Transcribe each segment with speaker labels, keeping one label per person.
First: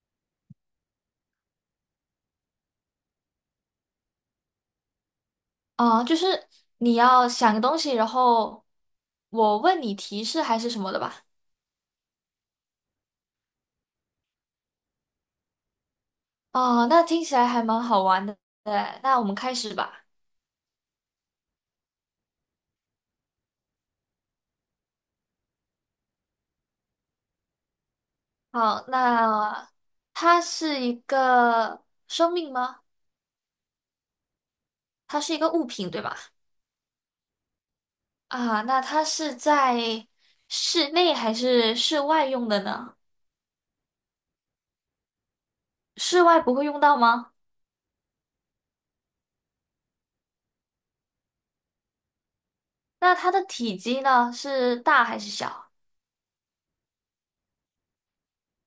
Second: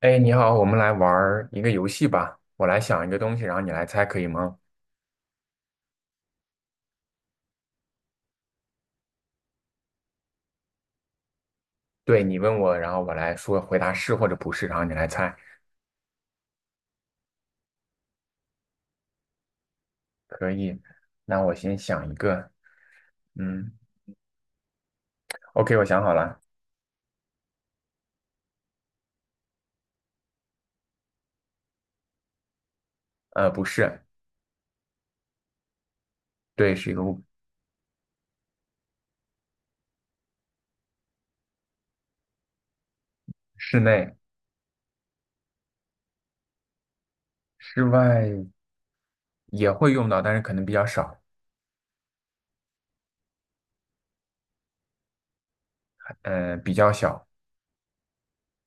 Speaker 1: 哎，你好，我们来玩儿一个游戏吧。我来想一个东西，然后你来猜，可以吗？
Speaker 2: 啊，就是你要想个东西，然后我问你提示还是什么的吧。
Speaker 1: 对，你问我，然后我来说回答是或者不是，然后你来猜，
Speaker 2: 哦，那听起来还蛮好玩的。对，那我们开始吧。
Speaker 1: 可以。那我先想一个，嗯，OK，我想好了，
Speaker 2: 好，那它是一个生命吗？
Speaker 1: 不是，
Speaker 2: 它是一个物品，对吧？
Speaker 1: 对，是一个物，
Speaker 2: 啊，那它是在室内还是室外用的呢？
Speaker 1: 室内、
Speaker 2: 室外不会用到吗？
Speaker 1: 室外也会用到，但是可能比较少，
Speaker 2: 那它的体积呢，是大还是小？
Speaker 1: 比较小，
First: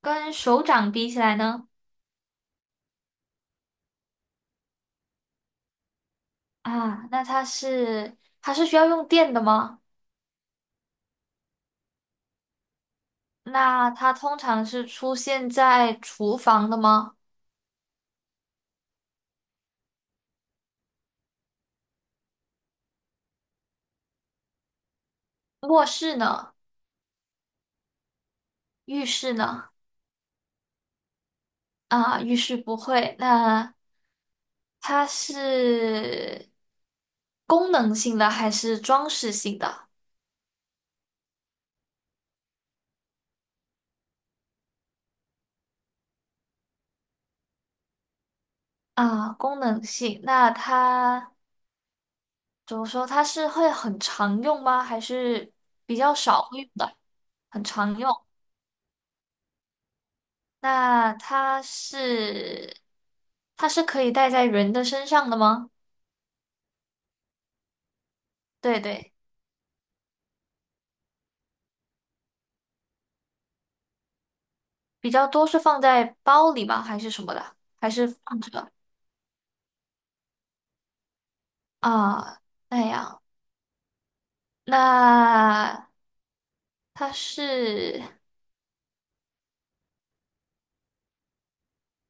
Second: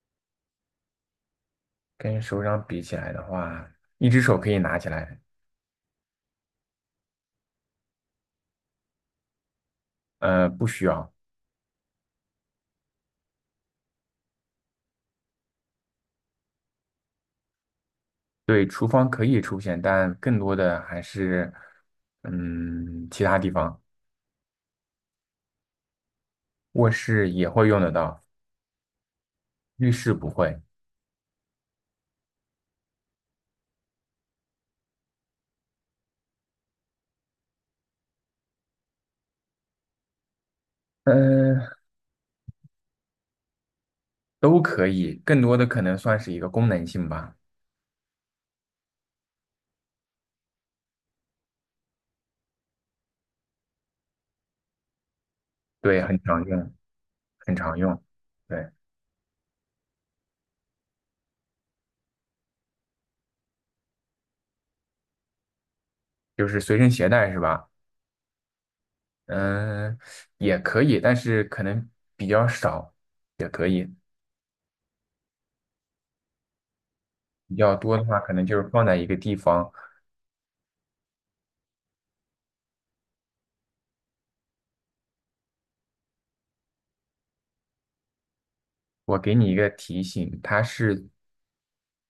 Speaker 2: 跟手掌比起来呢？
Speaker 1: 跟手掌比起来的话，一只手可以拿起来，
Speaker 2: 啊，那它是需要用电的吗？
Speaker 1: 不需要。
Speaker 2: 那它通常是出现在厨房的吗？
Speaker 1: 对，厨房可以出现，但更多的还是，嗯，其他地方。
Speaker 2: 卧室呢？
Speaker 1: 卧室也会用得到，
Speaker 2: 浴室呢？
Speaker 1: 浴室不会，
Speaker 2: 啊，浴室不会。那它是功能性的还是装饰性的？
Speaker 1: 嗯、呃都可以，更多的可能算是一个功能性吧。
Speaker 2: 啊，功能性。那它怎么说？它是会很常用吗？还是比
Speaker 1: 对，
Speaker 2: 较
Speaker 1: 很
Speaker 2: 少
Speaker 1: 常
Speaker 2: 会用
Speaker 1: 用，
Speaker 2: 的？
Speaker 1: 很
Speaker 2: 很
Speaker 1: 常
Speaker 2: 常
Speaker 1: 用。
Speaker 2: 用。
Speaker 1: 对，
Speaker 2: 那它是可以戴在人的身上的吗？
Speaker 1: 就是随身携带是吧？
Speaker 2: 对对。
Speaker 1: 嗯、也可以，但是可能比较少，也可以。
Speaker 2: 比较多是放在包里吗？还是什么
Speaker 1: 比
Speaker 2: 的？
Speaker 1: 较
Speaker 2: 还
Speaker 1: 多的
Speaker 2: 是
Speaker 1: 话，可
Speaker 2: 放
Speaker 1: 能
Speaker 2: 着
Speaker 1: 就是放在一个地方。
Speaker 2: 啊？那样，那它是
Speaker 1: 我给你一个提醒，它是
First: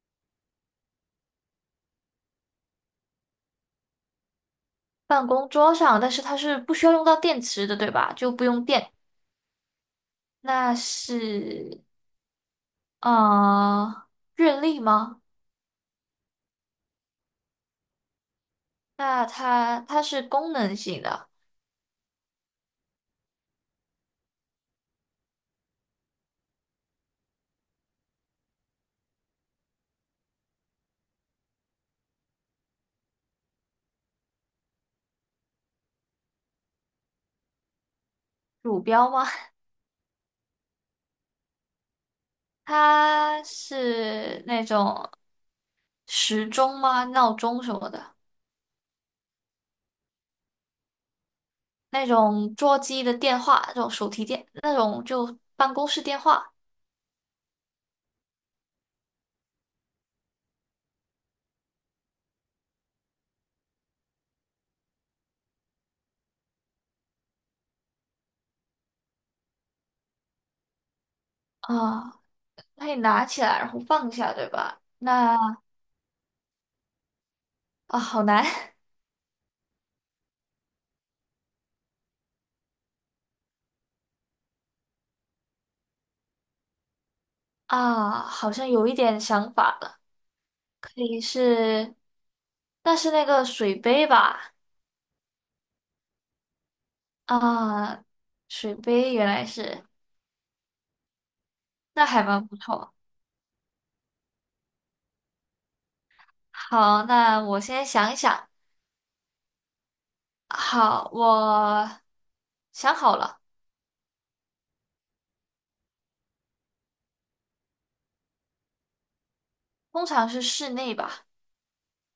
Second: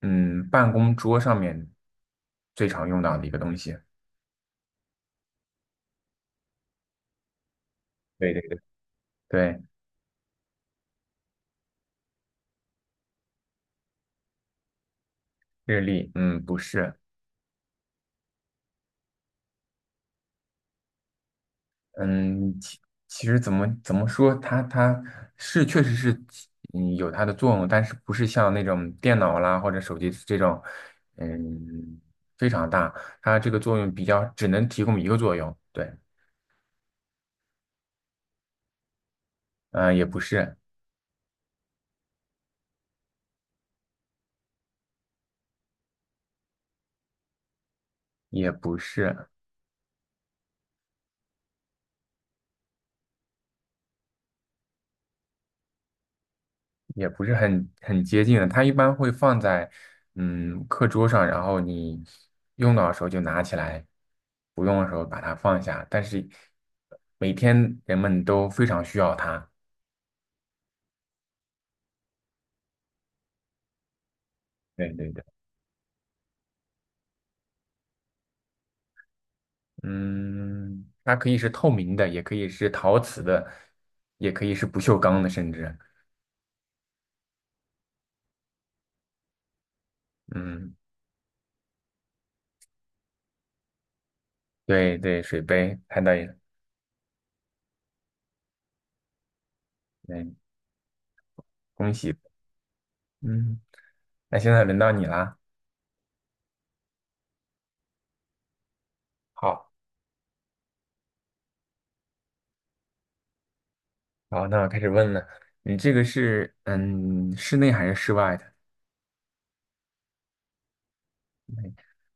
Speaker 1: 嗯办公桌上面最常用到的一个东西。
Speaker 2: 办公桌上，但是它是不需要用到电池的，对吧？就
Speaker 1: 对对
Speaker 2: 不
Speaker 1: 对，
Speaker 2: 用电。
Speaker 1: 对，
Speaker 2: 那是呃，日历吗？
Speaker 1: 日历，嗯，不是。
Speaker 2: 那它是功能性的
Speaker 1: 嗯，其实怎么说，它是确实是起有它的作用，但是不是像那种电脑啦或者手机这种，嗯，非常大，它这个作用比较只能提供一个作用，对，
Speaker 2: 鼠标吗？
Speaker 1: 嗯、也不是，
Speaker 2: 它是那种时钟吗？闹钟什么的，
Speaker 1: 也不是，
Speaker 2: 那种座机的电话，这种手提电，那种就办公室电话。
Speaker 1: 也不是很接近的，它一般会放在课桌上，然后你用到的时候就拿起来，不用的时候把它放下，但是每天人们都非常需要它，
Speaker 2: 啊，那你拿起来然后放下，对吧？
Speaker 1: 对对对。
Speaker 2: 那啊，好难。
Speaker 1: 嗯，它可以是透明的，也可以是陶瓷的，也可以是不锈钢的，甚至，
Speaker 2: 啊，好像有一点想法了，
Speaker 1: 嗯，
Speaker 2: 可以是，那是那个水杯吧？
Speaker 1: 对对，水杯猜到了。
Speaker 2: 啊，水杯原来是，
Speaker 1: 嗯，恭
Speaker 2: 那
Speaker 1: 喜，
Speaker 2: 还蛮不错。
Speaker 1: 嗯，那现在轮到你啦，
Speaker 2: 好，那我先想一想。
Speaker 1: 好，
Speaker 2: 好，我想好了，
Speaker 1: 好，那我开始问了，你这个是室内还是室外的？
Speaker 2: 通常是室内吧？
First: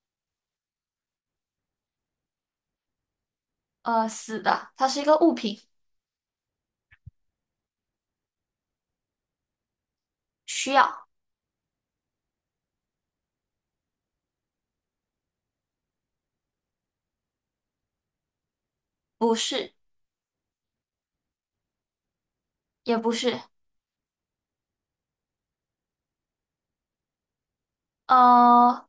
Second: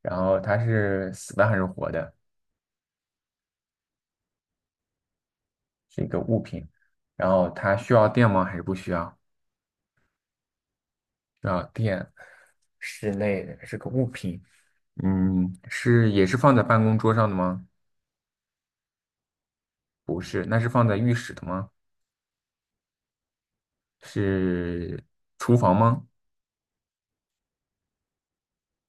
Speaker 1: 然后它是死的还是活的？
Speaker 2: 呃，死的，它是一个物品，
Speaker 1: 是一个物品，然后它需要电吗？还是不需要？
Speaker 2: 需要，
Speaker 1: 需要电，室内的是个物品，嗯，是也是放在办公桌上的吗？
Speaker 2: 不是，
Speaker 1: 不是，那是放在浴室的吗？
Speaker 2: 也不是，
Speaker 1: 是厨房吗？
Speaker 2: 呃，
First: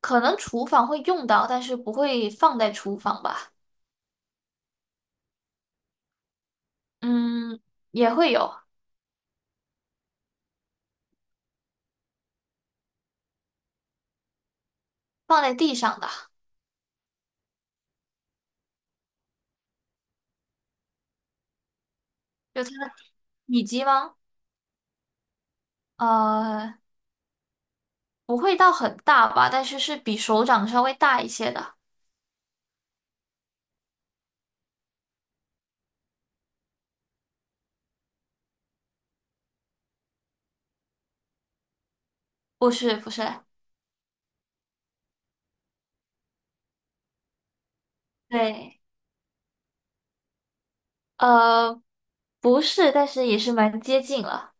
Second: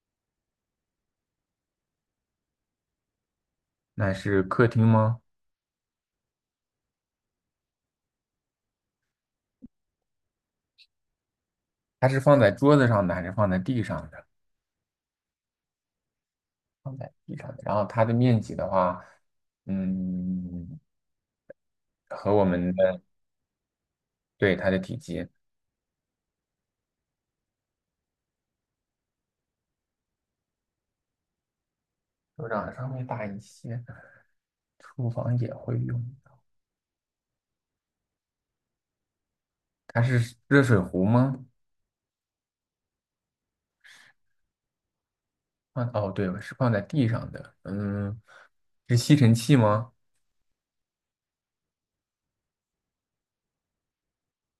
Speaker 2: 可能厨房会用到，但是不会放在厨房吧。
Speaker 1: 那是客厅吗？
Speaker 2: 嗯，也会有
Speaker 1: 它是放在桌子上的还是放在地上的？
Speaker 2: 放在地上的，
Speaker 1: 放在地上的。然后它的面积的话，嗯，和我
Speaker 2: 就它
Speaker 1: 们
Speaker 2: 的
Speaker 1: 的，
Speaker 2: 体积吗？
Speaker 1: 对，它的体积，
Speaker 2: 呃，不会到很大吧，但是是比手掌稍微大一些的。
Speaker 1: 手掌稍微大一些。厨房也会用。它是热水壶吗？
Speaker 2: 不是，不是，
Speaker 1: 放，哦，对，是放在地上的。嗯，
Speaker 2: 对，
Speaker 1: 是吸尘器吗？
Speaker 2: 呃，不是，但是也是蛮接近了，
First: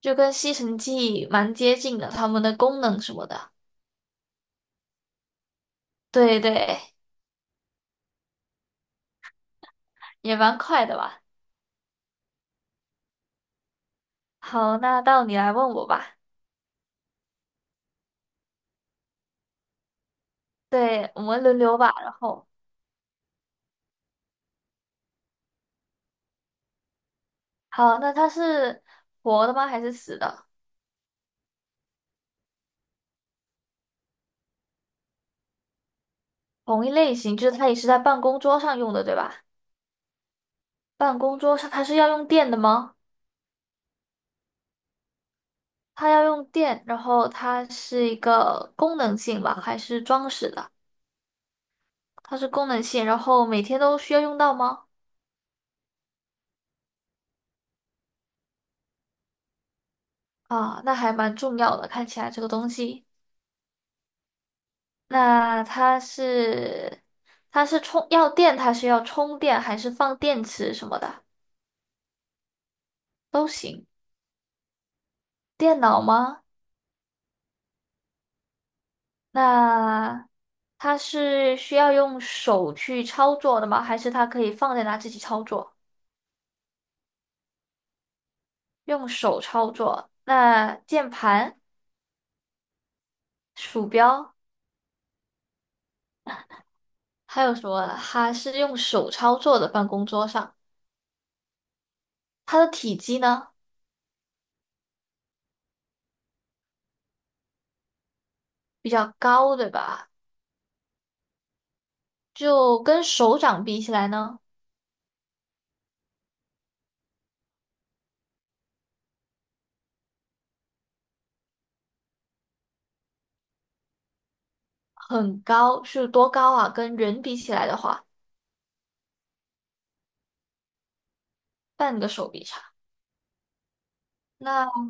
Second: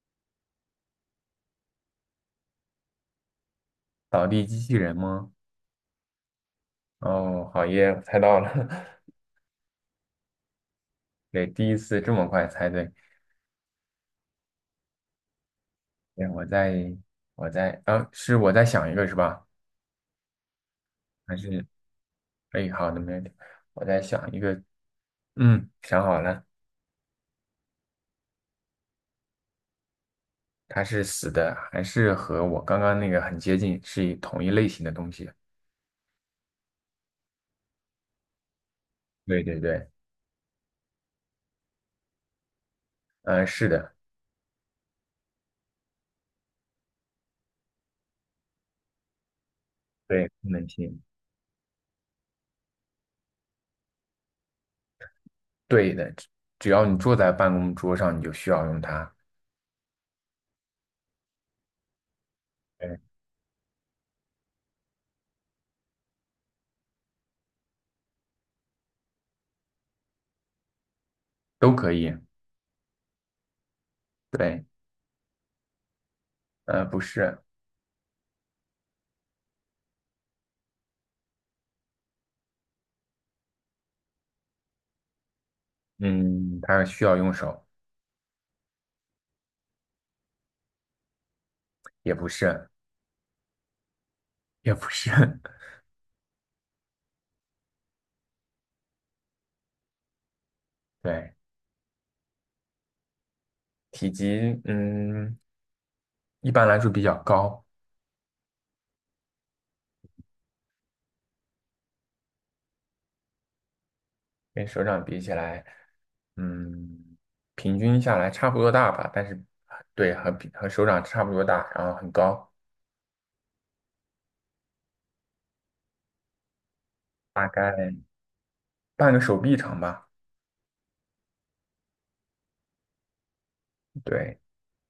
Speaker 2: 就跟吸尘器蛮接近的，它们的功能什么的。
Speaker 1: 扫地机器人吗？
Speaker 2: 对对，
Speaker 1: 哦，好耶，我猜到了。
Speaker 2: 也蛮快的吧。
Speaker 1: 对，第一次这么快猜对。
Speaker 2: 好，那到你来问我吧。
Speaker 1: 对，我在，我在，是我在想一个是吧？
Speaker 2: 对，我
Speaker 1: 还
Speaker 2: 们轮
Speaker 1: 是，
Speaker 2: 流吧。然后，
Speaker 1: 哎，好的，没问题。我在想一个，嗯，想好了，
Speaker 2: 好，那它是活的吗？还是死的？
Speaker 1: 它是死的，还是和我刚刚那个很接近，是一同一类型的东西？
Speaker 2: 同一类型，就是它也是在办公桌上用的，对吧？
Speaker 1: 对对对，
Speaker 2: 办公桌上它是要用电的吗？
Speaker 1: 是的，
Speaker 2: 它要用电，然后它是一个功能性吧，还是
Speaker 1: 对，
Speaker 2: 装
Speaker 1: 功
Speaker 2: 饰
Speaker 1: 能
Speaker 2: 的？
Speaker 1: 性，
Speaker 2: 它是功能性，然后每天都需要用到吗？
Speaker 1: 对的，只只要你坐在办公桌上，你就需要用它，
Speaker 2: 啊，那还蛮重要的，看起来这个东
Speaker 1: 对，
Speaker 2: 西。那它是充要电，它是要充电还是放电池什么的
Speaker 1: 都可以，
Speaker 2: 都行。
Speaker 1: 对，
Speaker 2: 电脑吗？
Speaker 1: 不是，
Speaker 2: 那它是需要用手去操作的吗？还是它可以放在那自己操作？
Speaker 1: 嗯，它需要用手，
Speaker 2: 用手操作。那键盘、
Speaker 1: 也不是，
Speaker 2: 鼠标
Speaker 1: 也不是，
Speaker 2: 还有什么啊？它是用手操作的办公桌上，
Speaker 1: 对。
Speaker 2: 它的体积呢
Speaker 1: 体积，嗯，一般来说比较高，
Speaker 2: 比较高，对吧？就跟手掌比起来呢，
Speaker 1: 跟手掌比起来，嗯，平均下来差不多大吧，但是对，和手掌差不多大，然后很高，
Speaker 2: 很高，是多高啊？跟人比
Speaker 1: 大
Speaker 2: 起来
Speaker 1: 概
Speaker 2: 的话，
Speaker 1: 半个手臂长吧。
Speaker 2: 半个手臂长。
Speaker 1: 对，
Speaker 2: 那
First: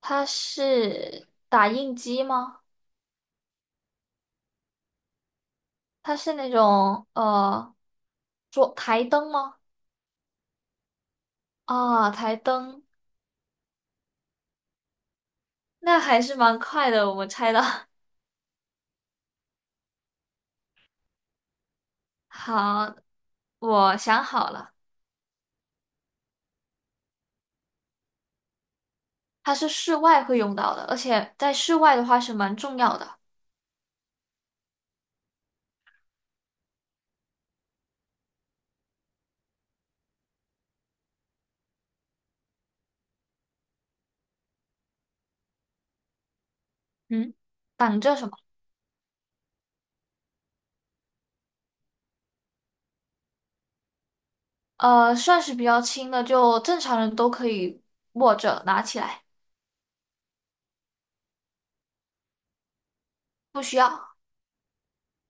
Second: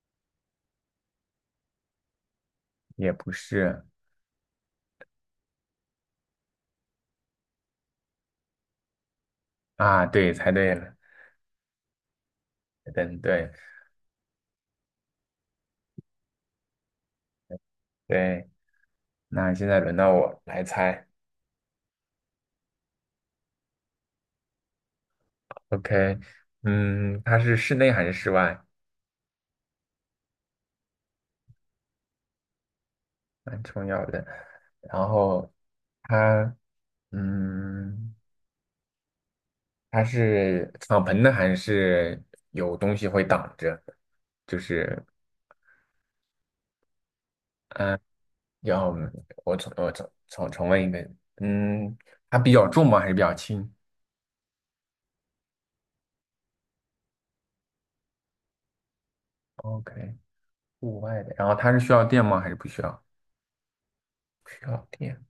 Speaker 2: 它是打印机吗？
Speaker 1: 也不是
Speaker 2: 它是那种桌台灯吗？
Speaker 1: 啊，对，猜对了，
Speaker 2: 啊、台灯，
Speaker 1: 等对
Speaker 2: 那还是蛮快的，我们猜的。
Speaker 1: 对，那现在轮到我来猜
Speaker 2: 好，我想好了，
Speaker 1: ，OK，嗯，它是室内还是室外？
Speaker 2: 它是室外会用到的，而且在室外的话是蛮重要的。
Speaker 1: 蛮重要的。然后它，嗯。它是敞篷的还是有东西会挡着？就是
Speaker 2: 嗯，
Speaker 1: 嗯，
Speaker 2: 挡着什么？
Speaker 1: 要我重问一遍，嗯，它比较重吗？还是比较轻
Speaker 2: 呃，算是比较轻的，就正常人都可以握着拿起来，
Speaker 1: ？OK，户外的，然后它是需要电吗？还是不需要？
Speaker 2: 不需要。
Speaker 1: 不需要电。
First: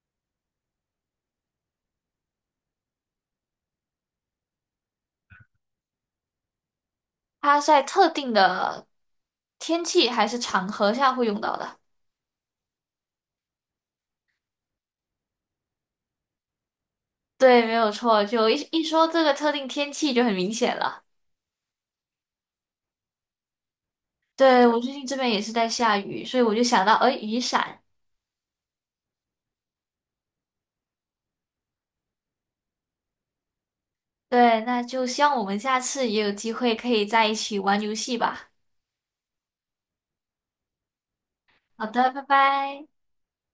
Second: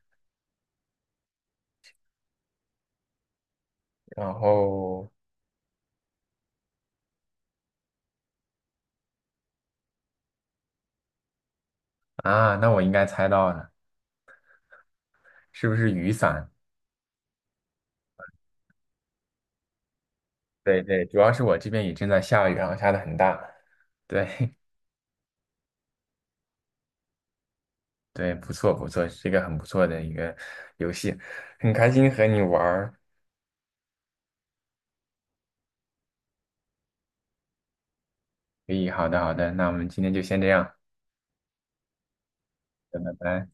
Speaker 1: 然后
Speaker 2: 它在特定的天气还是场合下会用到的。
Speaker 1: 啊，那我应该猜到了，是不是雨伞？
Speaker 2: 对，没有错。就一一说这个特定天气就很明显
Speaker 1: 对对，
Speaker 2: 了。
Speaker 1: 主要是我这边也正在下雨，然后下的很大。对
Speaker 2: 对，我 最近这边也是在下雨，所以我就想到，哎，雨伞。
Speaker 1: 对，不错不错，是一个很不错的一个游戏，很开心和你玩儿。
Speaker 2: 对，那就希望我们下次也有机会可以在一起玩游戏吧。
Speaker 1: 可以，好的，好的，那我们今天就先这样，
Speaker 2: 好的，拜拜。
Speaker 1: 拜拜。